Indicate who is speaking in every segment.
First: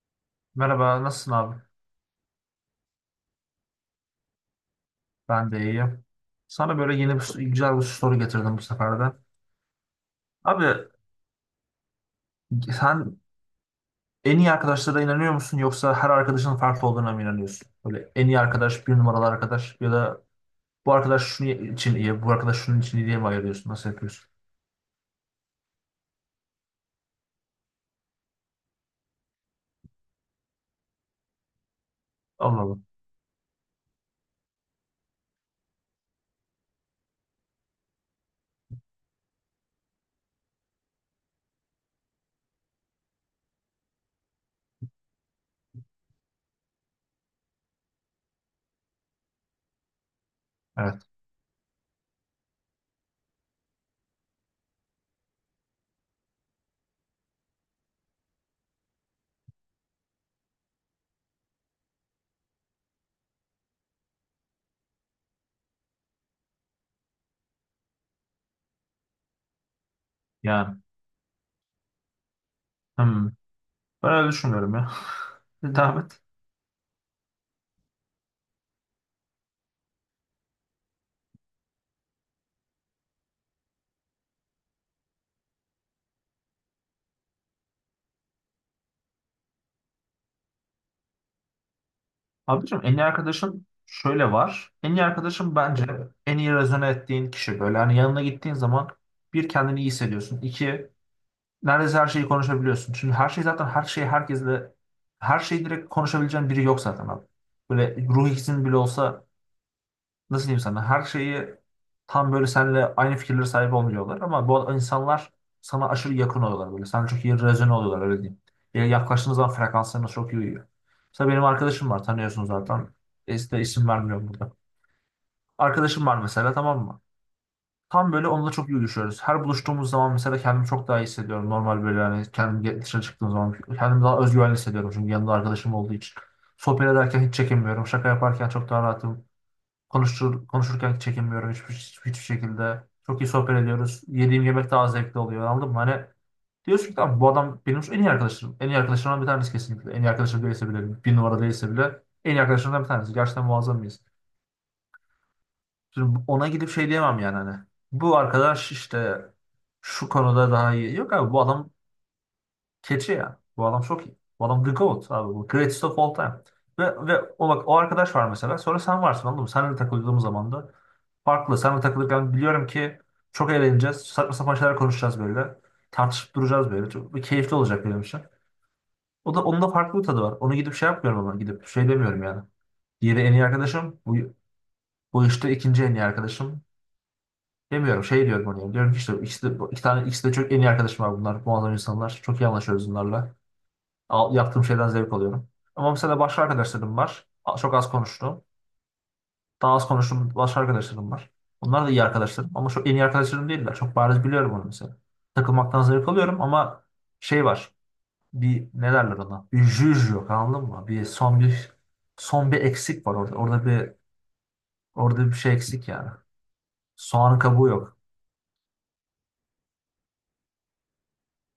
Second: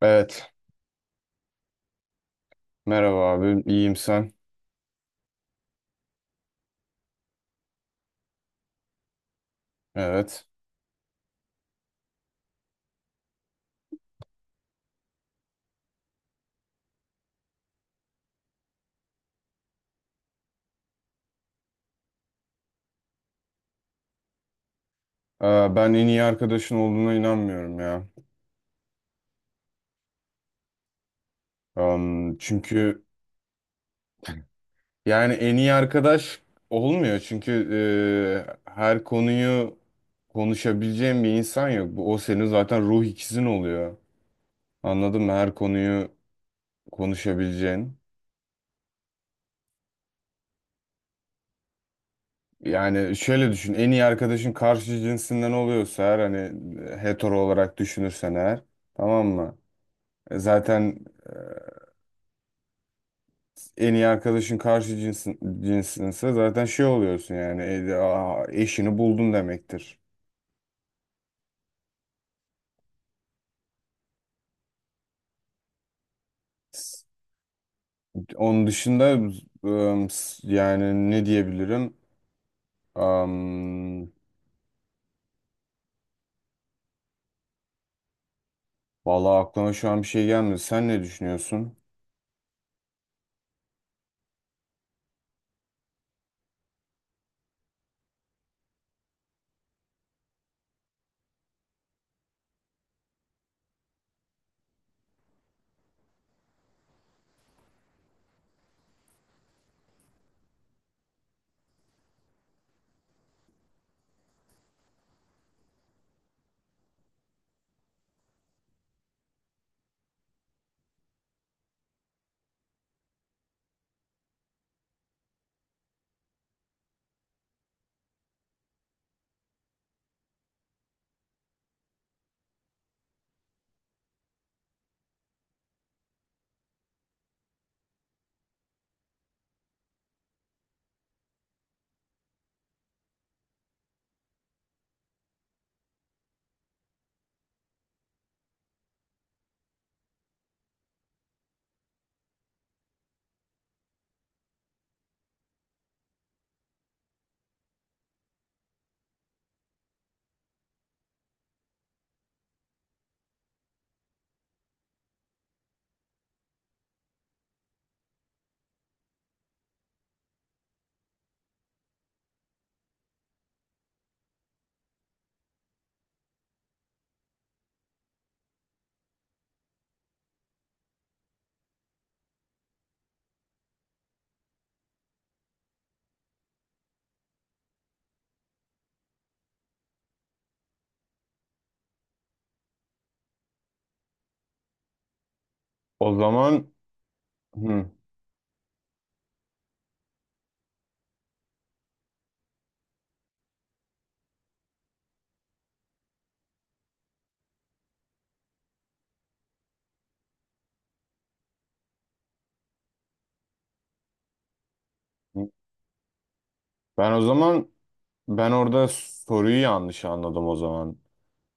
Speaker 1: Evet.
Speaker 2: Merhaba, nasılsın abi?
Speaker 1: Merhaba abi. İyiyim, sen?
Speaker 2: Ben de iyiyim. Sana böyle güzel bir soru getirdim bu sefer de.
Speaker 1: Evet.
Speaker 2: Abi sen en iyi arkadaşlara inanıyor musun, yoksa her arkadaşın farklı olduğuna mı inanıyorsun? Böyle en iyi arkadaş, bir numaralı arkadaş ya da bu arkadaş şunun için iyi, bu arkadaş şunun için iyi diye mi ayırıyorsun? Nasıl yapıyorsun?
Speaker 1: Ee, Ben en iyi arkadaşın olduğuna inanmıyorum ya.
Speaker 2: Allah Allah.
Speaker 1: Çünkü yani en iyi arkadaş olmuyor. Çünkü her konuyu konuşabileceğin bir insan yok. O senin zaten ruh ikizin oluyor. Anladın mı? Her konuyu konuşabileceğin.
Speaker 2: Evet.
Speaker 1: Yani şöyle düşün. En iyi arkadaşın karşı cinsinden oluyorsa eğer, hani hetero olarak düşünürsen eğer, tamam mı? Zaten e, en iyi arkadaşın karşı cinsinse zaten şey oluyorsun, yani eşini buldun demektir.
Speaker 2: Yani. Hmm. Ben öyle düşünmüyorum ya. Devam et.
Speaker 1: Onun dışında yani ne diyebilirim? Am, Vallahi aklıma şu an bir şey gelmedi. Sen ne düşünüyorsun?
Speaker 2: Abicim en iyi arkadaşın şöyle var. En iyi arkadaşın bence en iyi rezone ettiğin kişi. Böyle hani yanına gittiğin zaman bir kendini iyi hissediyorsun. İki, neredeyse her şeyi konuşabiliyorsun. Şimdi her şey zaten, her şey herkesle her şeyi direkt konuşabileceğin biri yok zaten abi. Böyle ruh ikizin bile olsa nasıl diyeyim sana, her şeyi tam böyle seninle aynı fikirlere sahip olmuyorlar, ama bu insanlar sana aşırı yakın oluyorlar böyle. Sana çok iyi rezone oluyorlar, öyle diyeyim. Yani yaklaştığınız zaman frekanslarınız çok iyi uyuyor. Mesela benim arkadaşım var, tanıyorsun zaten. E, işte isim vermiyorum burada. Arkadaşım var mesela, tamam mı? Tam böyle onunla çok iyi uyuşuyoruz. Her buluştuğumuz zaman mesela kendimi çok daha iyi hissediyorum. Normal böyle, yani kendim dışarı çıktığım zaman kendimi daha özgüvenli hissediyorum. Çünkü yanımda arkadaşım olduğu için. Sohbet ederken hiç çekinmiyorum. Şaka yaparken çok daha rahatım. Konuşurken hiç çekinmiyorum, hiçbir şekilde. Çok iyi sohbet ediyoruz. Yediğim yemek daha zevkli oluyor. Anladın mı? Hani diyorsun ki tamam, bu adam benim en iyi arkadaşım. En iyi arkadaşlarımdan bir tanesi kesinlikle. En iyi arkadaşım değilse bile, bir numara değilse bile en iyi arkadaşlarımdan bir tanesi. Gerçekten muazzam mıyız? Şimdi ona gidip şey diyemem yani hani. Bu arkadaş işte şu konuda daha iyi. Yok abi, bu adam keçi ya. Bu adam çok iyi. Bu adam the GOAT abi. Bu greatest of all time. Ve o, bak, o arkadaş var mesela. Sonra sen varsın, anladın mı? Seninle takıldığım zaman da farklı. Seninle takılırken biliyorum ki çok eğleneceğiz. Saçma sapan şeyler konuşacağız böyle. Tartışıp duracağız böyle. Çok keyifli olacak benim için. O da, onun da farklı bir tadı var. Onu gidip şey yapmıyorum, ama gidip şey demiyorum yani. Diğeri en iyi arkadaşım. Bu işte ikinci en iyi arkadaşım. Demiyorum, şey diyorum oraya. Diyorum ki işte ikisi de, iki tane, ikisi de çok en iyi arkadaşım, var bunlar. Muazzam insanlar. Çok iyi anlaşıyoruz bunlarla. Yaptığım şeyden zevk alıyorum. Ama
Speaker 1: O
Speaker 2: mesela başka
Speaker 1: zaman
Speaker 2: arkadaşlarım var. Çok az
Speaker 1: hı,
Speaker 2: konuştuğum. Daha az konuştuğum başka arkadaşlarım var. Bunlar da iyi arkadaşlarım. Ama çok en iyi arkadaşlarım değiller. Çok bariz biliyorum onu mesela. Takılmaktan zevk alıyorum ama şey var. Bir, ne derler ona? Bir jüj yok, anladın mı? Bir son bir son bir eksik var orada. Orada bir şey eksik yani.
Speaker 1: ben o
Speaker 2: Soğanın kabuğu
Speaker 1: zaman
Speaker 2: yok.
Speaker 1: ben orada soruyu yanlış anladım o zaman.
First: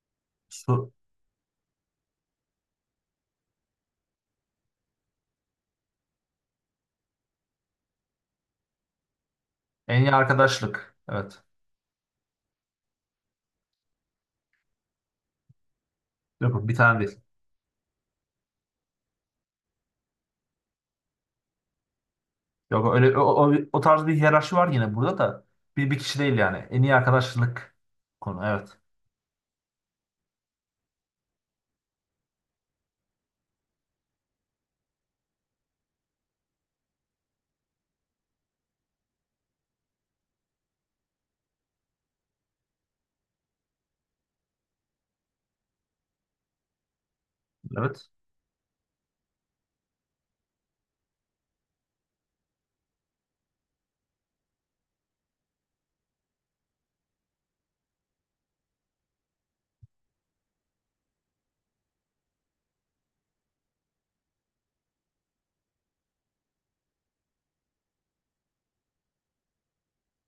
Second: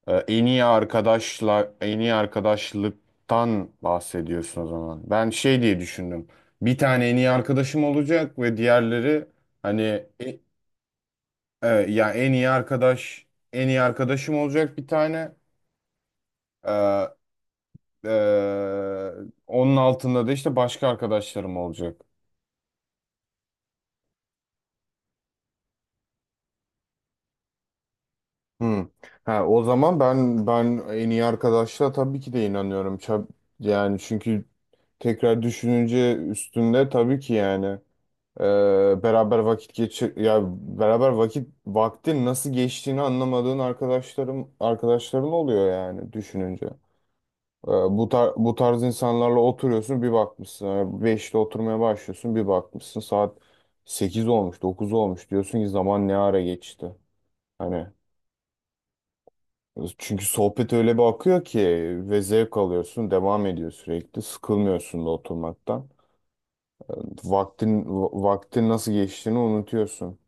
Speaker 1: En iyi
Speaker 2: Su,
Speaker 1: arkadaşla en iyi arkadaşlıktan bahsediyorsun o zaman. Ben şey diye düşündüm. Bir tane en iyi arkadaşım olacak ve diğerleri hani
Speaker 2: en iyi
Speaker 1: e,
Speaker 2: arkadaşlık. Evet.
Speaker 1: ya en iyi arkadaşım olacak, bir tane.
Speaker 2: Yok, bir tane
Speaker 1: Ee,
Speaker 2: değil.
Speaker 1: e, Onun altında da işte başka arkadaşlarım olacak.
Speaker 2: Yok öyle, o tarz bir hiyerarşi var yine burada da, bir kişi değil yani. En iyi arkadaşlık konu. Evet.
Speaker 1: Hı. Ha, o zaman ben en iyi arkadaşla tabii ki de inanıyorum. Yani çünkü tekrar düşününce üstünde tabii ki, yani. Ee, beraber vakit geçir ya beraber vakit vaktin nasıl geçtiğini anlamadığın arkadaşların oluyor, yani düşününce. Bu
Speaker 2: Evet.
Speaker 1: tar bu tarz insanlarla oturuyorsun bir bakmışsın. Yani 5'te oturmaya başlıyorsun, bir bakmışsın saat 8 olmuş, 9 olmuş, diyorsun ki zaman ne ara geçti. Hani, çünkü sohbet öyle bir akıyor ki ve zevk alıyorsun, devam ediyor, sürekli sıkılmıyorsun da oturmaktan. Vaktin nasıl geçtiğini unutuyorsun.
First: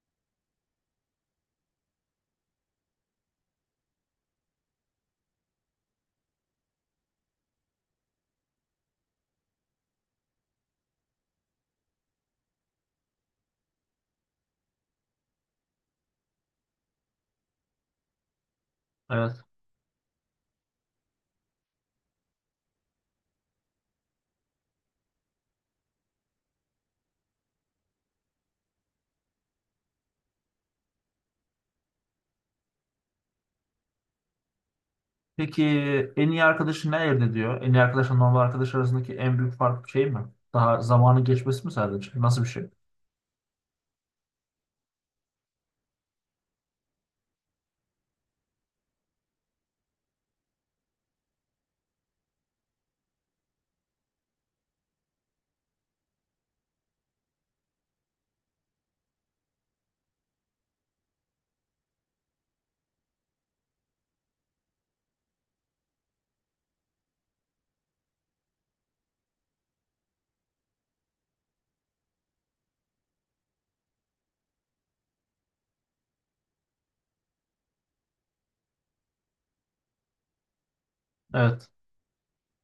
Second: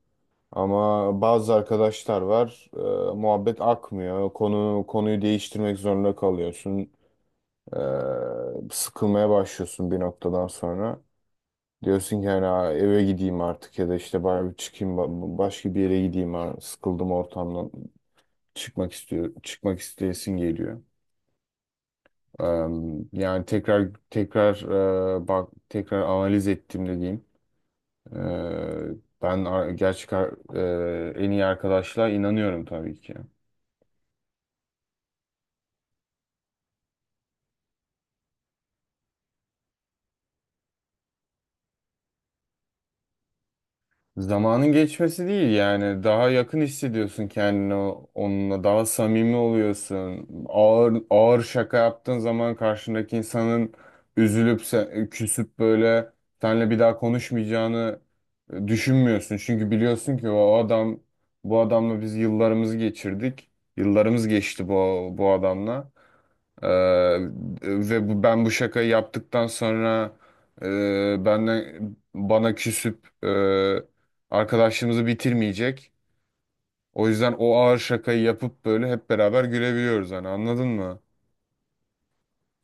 Speaker 1: Ama bazı arkadaşlar var, muhabbet akmıyor. Konuyu değiştirmek zorunda kalıyorsun. E, Sıkılmaya başlıyorsun bir noktadan sonra. Diyorsun ki hani, Eve gideyim artık ya da işte bari bir çıkayım başka bir yere gideyim, ha. Sıkıldım ortamdan." Çıkmak istiyor,
Speaker 2: Evet.
Speaker 1: çıkmak isteyesin geliyor. E, Yani, tekrar tekrar, bak, tekrar analiz ettiğimde diyeyim. E, ben ar- gerçek ar- e, en iyi arkadaşlığa inanıyorum tabii ki.
Speaker 2: Peki en iyi arkadaşın ne elde ediyor? En iyi arkadaşla normal arkadaş arasındaki en büyük fark şey mi? Daha zamanın geçmesi mi sadece? Nasıl bir şey?
Speaker 1: Zamanın geçmesi değil, yani daha yakın hissediyorsun kendini, onunla daha samimi oluyorsun. Ağır ağır şaka yaptığın zaman karşındaki insanın üzülüp küsüp böyle seninle bir daha konuşmayacağını düşünmüyorsun. Çünkü biliyorsun ki o adam bu adamla biz yıllarımızı geçirdik. Yıllarımız geçti bu adamla. Ee, ve ben bu şakayı yaptıktan sonra e, benden bana küsüp arkadaşlığımızı bitirmeyecek. O yüzden o ağır şakayı yapıp böyle hep beraber gülebiliyoruz hani, anladın mı?
Speaker 2: Evet.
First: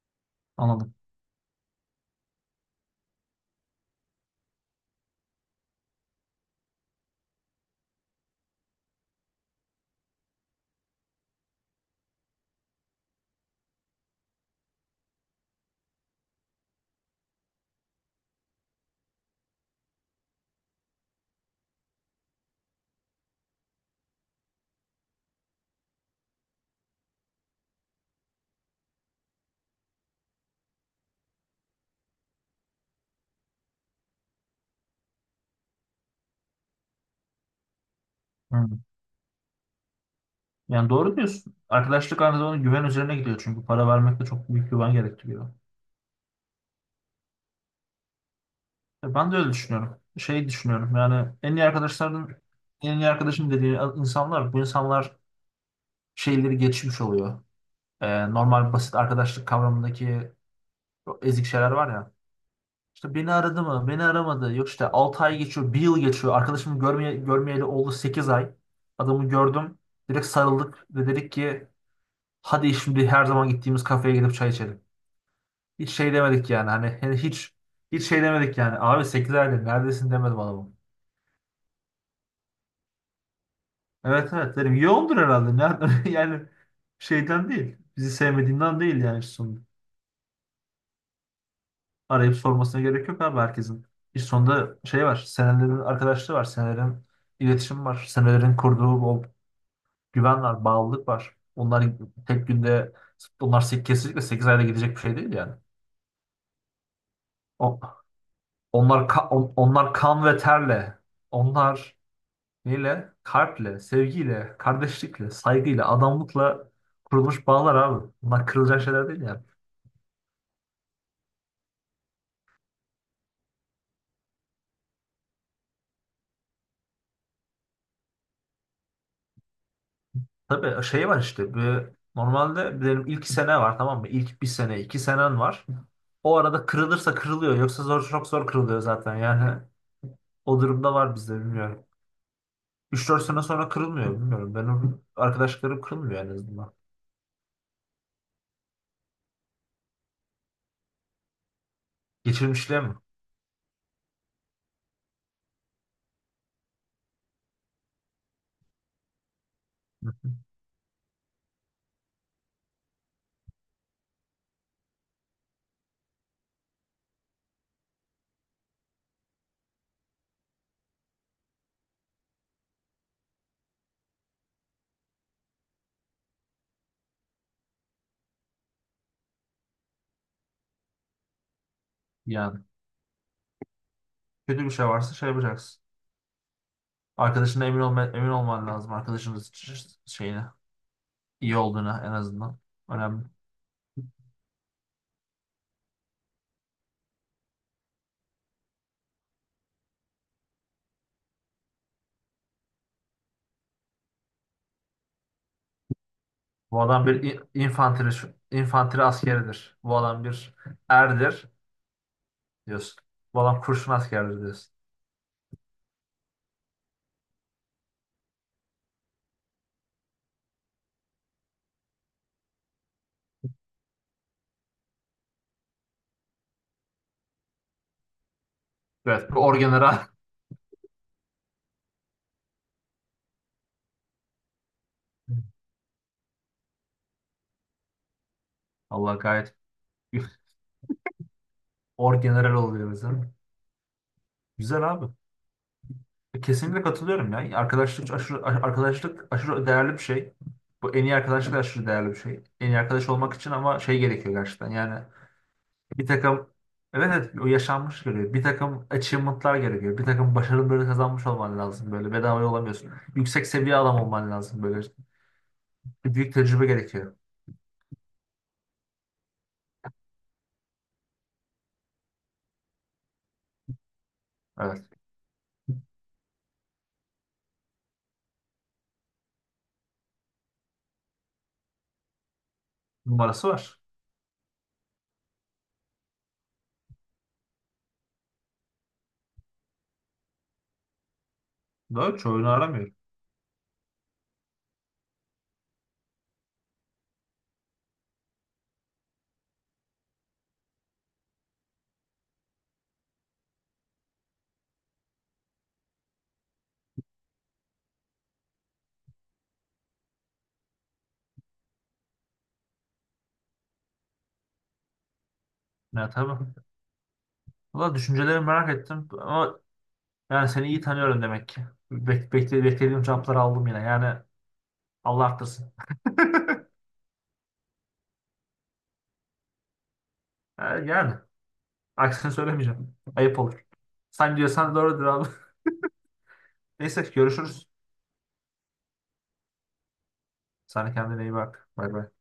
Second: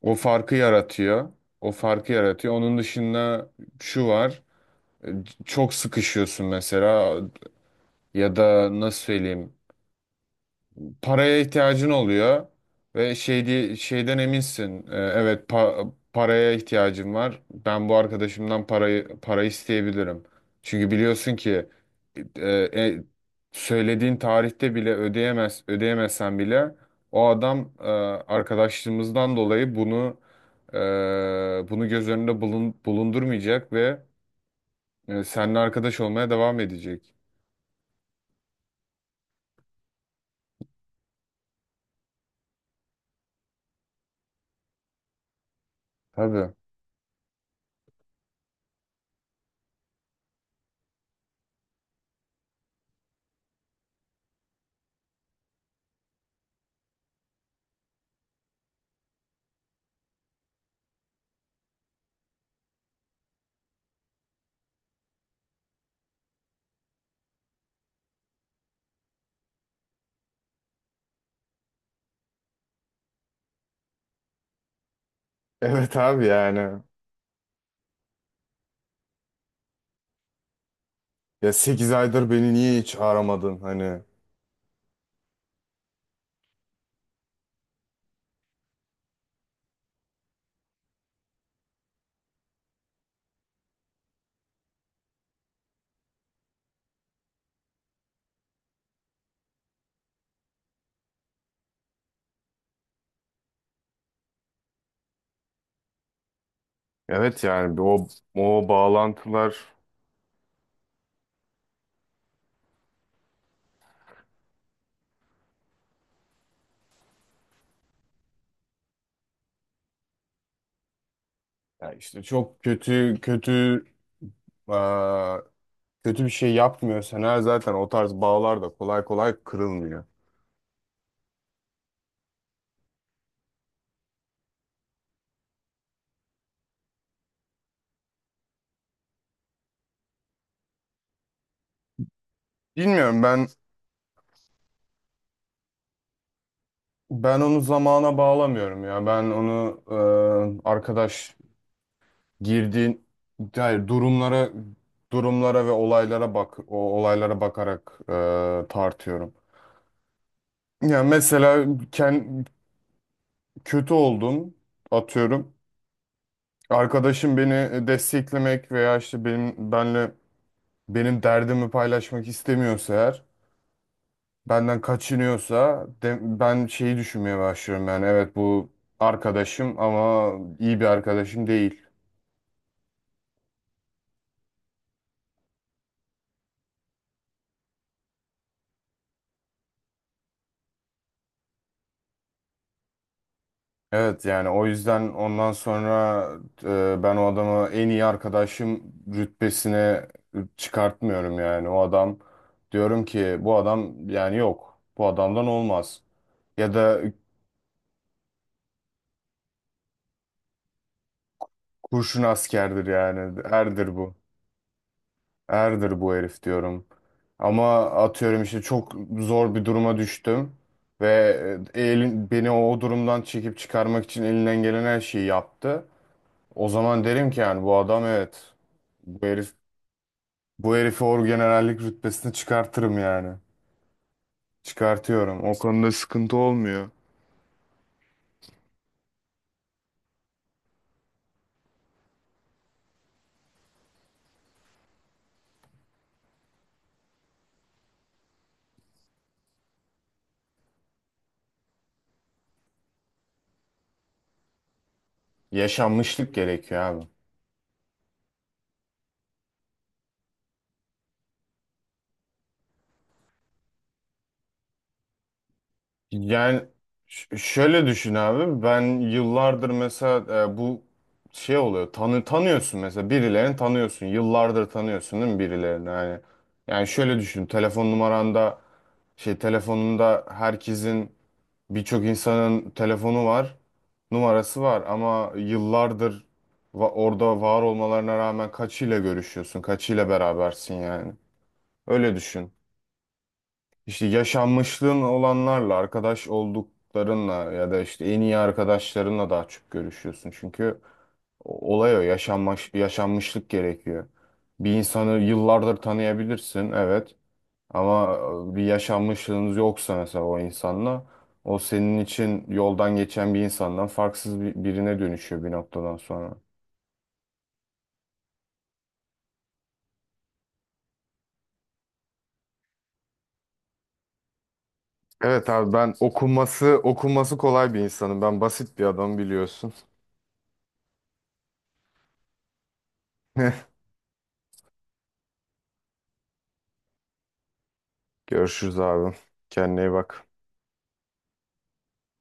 Speaker 1: O farkı
Speaker 2: Anladım.
Speaker 1: yaratıyor. O farkı yaratıyor. Onun dışında şu var. e, Çok sıkışıyorsun mesela, ya da nasıl söyleyeyim? Paraya ihtiyacın oluyor ve şeyden eminsin. Evet, paraya ihtiyacım var. Ben bu arkadaşımdan para isteyebilirim. Çünkü biliyorsun ki e, e, söylediğin tarihte bile ödeyemezsen bile o adam arkadaşlığımızdan dolayı e, bunu göz önünde bulundurmayacak ve seninle arkadaş olmaya devam edecek.
Speaker 2: Hı. Yani doğru diyorsun. Arkadaşlık aynı zamanda güven üzerine gidiyor, çünkü para vermek de çok büyük güven gerektiriyor.
Speaker 1: Tabii.
Speaker 2: Ben de öyle düşünüyorum. Şey düşünüyorum yani, en iyi arkadaşların en iyi arkadaşım dediği insanlar, bu insanlar şeyleri geçmiş oluyor. Normal basit arkadaşlık kavramındaki o ezik şeyler var ya. İşte beni aradı mı? Beni aramadı. Yok işte 6 ay geçiyor, bir yıl geçiyor. Arkadaşımı görmeyeli oldu 8 ay. Adamı gördüm. Direkt sarıldık ve dedik ki hadi şimdi her zaman gittiğimiz kafeye gidip çay içelim. Hiç
Speaker 1: Evet
Speaker 2: şey
Speaker 1: abi,
Speaker 2: demedik yani,
Speaker 1: yani.
Speaker 2: hani hiç şey demedik yani. Abi 8 aydır neredesin demedim adamım.
Speaker 1: Ya 8 aydır beni niye hiç aramadın hani?
Speaker 2: Evet evet dedim. Yoğundur herhalde. Nereden? Yani şeyden değil. Bizi sevmediğinden değil yani sonunda. Arayıp sormasına gerek yok abi herkesin. İş sonunda şey var, senelerin arkadaşlığı var, senelerin iletişim var, senelerin kurduğu o güven var, bağlılık var. Onlar tek günde, kesinlikle 8 ayda gidecek bir şey değil yani.
Speaker 1: Evet,
Speaker 2: O-
Speaker 1: yani o bağlantılar.
Speaker 2: onlar kan ve terle, onlar neyle? Kalple, sevgiyle, kardeşlikle, saygıyla, adamlıkla kurulmuş bağlar abi. Bunlar kırılacak şeyler değil yani.
Speaker 1: Ya işte çok kötü kötü, eee, kötü bir şey yapmıyorsan eğer zaten, o tarz bağlar da kolay kolay kırılmıyor.
Speaker 2: Tabii şey var işte bir, normalde benim ilk sene var tamam mı? İlk bir sene iki senen var. O arada kırılırsa kırılıyor, yoksa zor, çok zor kırılıyor zaten yani. O durumda var bizde, bilmiyorum. Üç
Speaker 1: Bilmiyorum.
Speaker 2: dört sene
Speaker 1: ben
Speaker 2: sonra kırılmıyor, bilmiyorum, benim arkadaşlarım kırılmıyor en azından.
Speaker 1: ben onu zamana bağlamıyorum ya. Ben onu arkadaş
Speaker 2: Geçirmişliğe mi?
Speaker 1: girdiğin, hayır, durumlara, ve olaylara bak, o olaylara bakarak tartıyorum. Ya mesela kötü oldum, atıyorum. Arkadaşım beni desteklemek veya işte benim derdimi paylaşmak istemiyorsa eğer, benden kaçınıyorsa, ben şeyi düşünmeye başlıyorum, yani evet, bu arkadaşım ama iyi bir arkadaşım değil.
Speaker 2: Yani kötü bir şey varsa şey yapacaksın. Arkadaşına emin olman lazım arkadaşının şeyine, iyi olduğuna, en azından önemli.
Speaker 1: Evet, yani o yüzden ondan sonra ben o adamı en iyi arkadaşım rütbesine çıkartmıyorum, yani o adam, diyorum ki bu adam, yani yok, bu adamdan olmaz. Ya
Speaker 2: Bu
Speaker 1: da
Speaker 2: adam bir infantry askeridir. Bu adam bir erdir,
Speaker 1: kurşun askerdir,
Speaker 2: diyorsun. Bu
Speaker 1: yani.
Speaker 2: adam kurşun
Speaker 1: Erdir bu.
Speaker 2: askerdir diyorsun.
Speaker 1: Erdir bu herif, diyorum. Ama atıyorum, işte çok zor bir duruma düştüm. Ve beni o durumdan çekip çıkarmak için elinden gelen her şeyi yaptı. O zaman derim ki, yani bu adam, evet. Bu
Speaker 2: Evet, bu
Speaker 1: herif,
Speaker 2: orgeneral.
Speaker 1: bu herifi orgenerallik rütbesine çıkartırım, yani. Çıkartıyorum. O konuda sıkıntı olmuyor.
Speaker 2: Allah gayet orgeneral oluyoruz değil. Güzel abi. Kesinlikle katılıyorum ya. Arkadaşlık aşırı değerli bir şey. Bu en iyi arkadaşlık da aşırı değerli bir şey. En iyi arkadaş olmak için ama şey gerekiyor gerçekten. Yani bir
Speaker 1: Yaşanmışlık
Speaker 2: takım,
Speaker 1: gerekiyor abi.
Speaker 2: evet evet, o yaşanmış gerekiyor. Bir takım achievement'lar gerekiyor. Bir takım başarıları kazanmış olman lazım böyle. Bedava olamıyorsun. Yüksek seviye adam olman lazım böyle. Bir büyük
Speaker 1: Yani
Speaker 2: tecrübe gerekiyor.
Speaker 1: şöyle düşün abi, ben yıllardır mesela, bu şey oluyor, tanıyorsun mesela birilerini, tanıyorsun yıllardır,
Speaker 2: Evet.
Speaker 1: tanıyorsun değil mi birilerini, yani, şöyle düşün, telefon numaranda, şey, telefonunda herkesin, birçok insanın telefonu
Speaker 2: Numarası
Speaker 1: var,
Speaker 2: var.
Speaker 1: numarası var, ama yıllardır orada var olmalarına rağmen kaçıyla görüşüyorsun, kaçıyla berabersin, yani öyle
Speaker 2: Doğru. Çoğunu
Speaker 1: düşün.
Speaker 2: aramıyor.
Speaker 1: İşte yaşanmışlığın olanlarla, arkadaş olduklarınla ya da işte en iyi arkadaşlarınla daha çok görüşüyorsun. Çünkü yaşanmışlık gerekiyor. Bir insanı yıllardır tanıyabilirsin, evet. Ama bir yaşanmışlığınız yoksa mesela o insanla, o senin için yoldan geçen bir insandan farksız birine dönüşüyor bir noktadan
Speaker 2: Ya
Speaker 1: sonra.
Speaker 2: tabii. Valla düşüncelerimi merak ettim, ama yani seni iyi tanıyorum demek ki. Beklediğim cevapları aldım yine. Yani Allah
Speaker 1: Evet abi,
Speaker 2: arttırsın.
Speaker 1: ben okuması kolay bir insanım. Ben basit bir adam, biliyorsun.
Speaker 2: Ha, yani aksini söylemeyeceğim. Ayıp olur. Sen diyorsan doğrudur abi. Neyse görüşürüz.
Speaker 1: Görüşürüz abi. Kendine iyi bak.
Speaker 2: Sen de kendine iyi bak. Bay bay.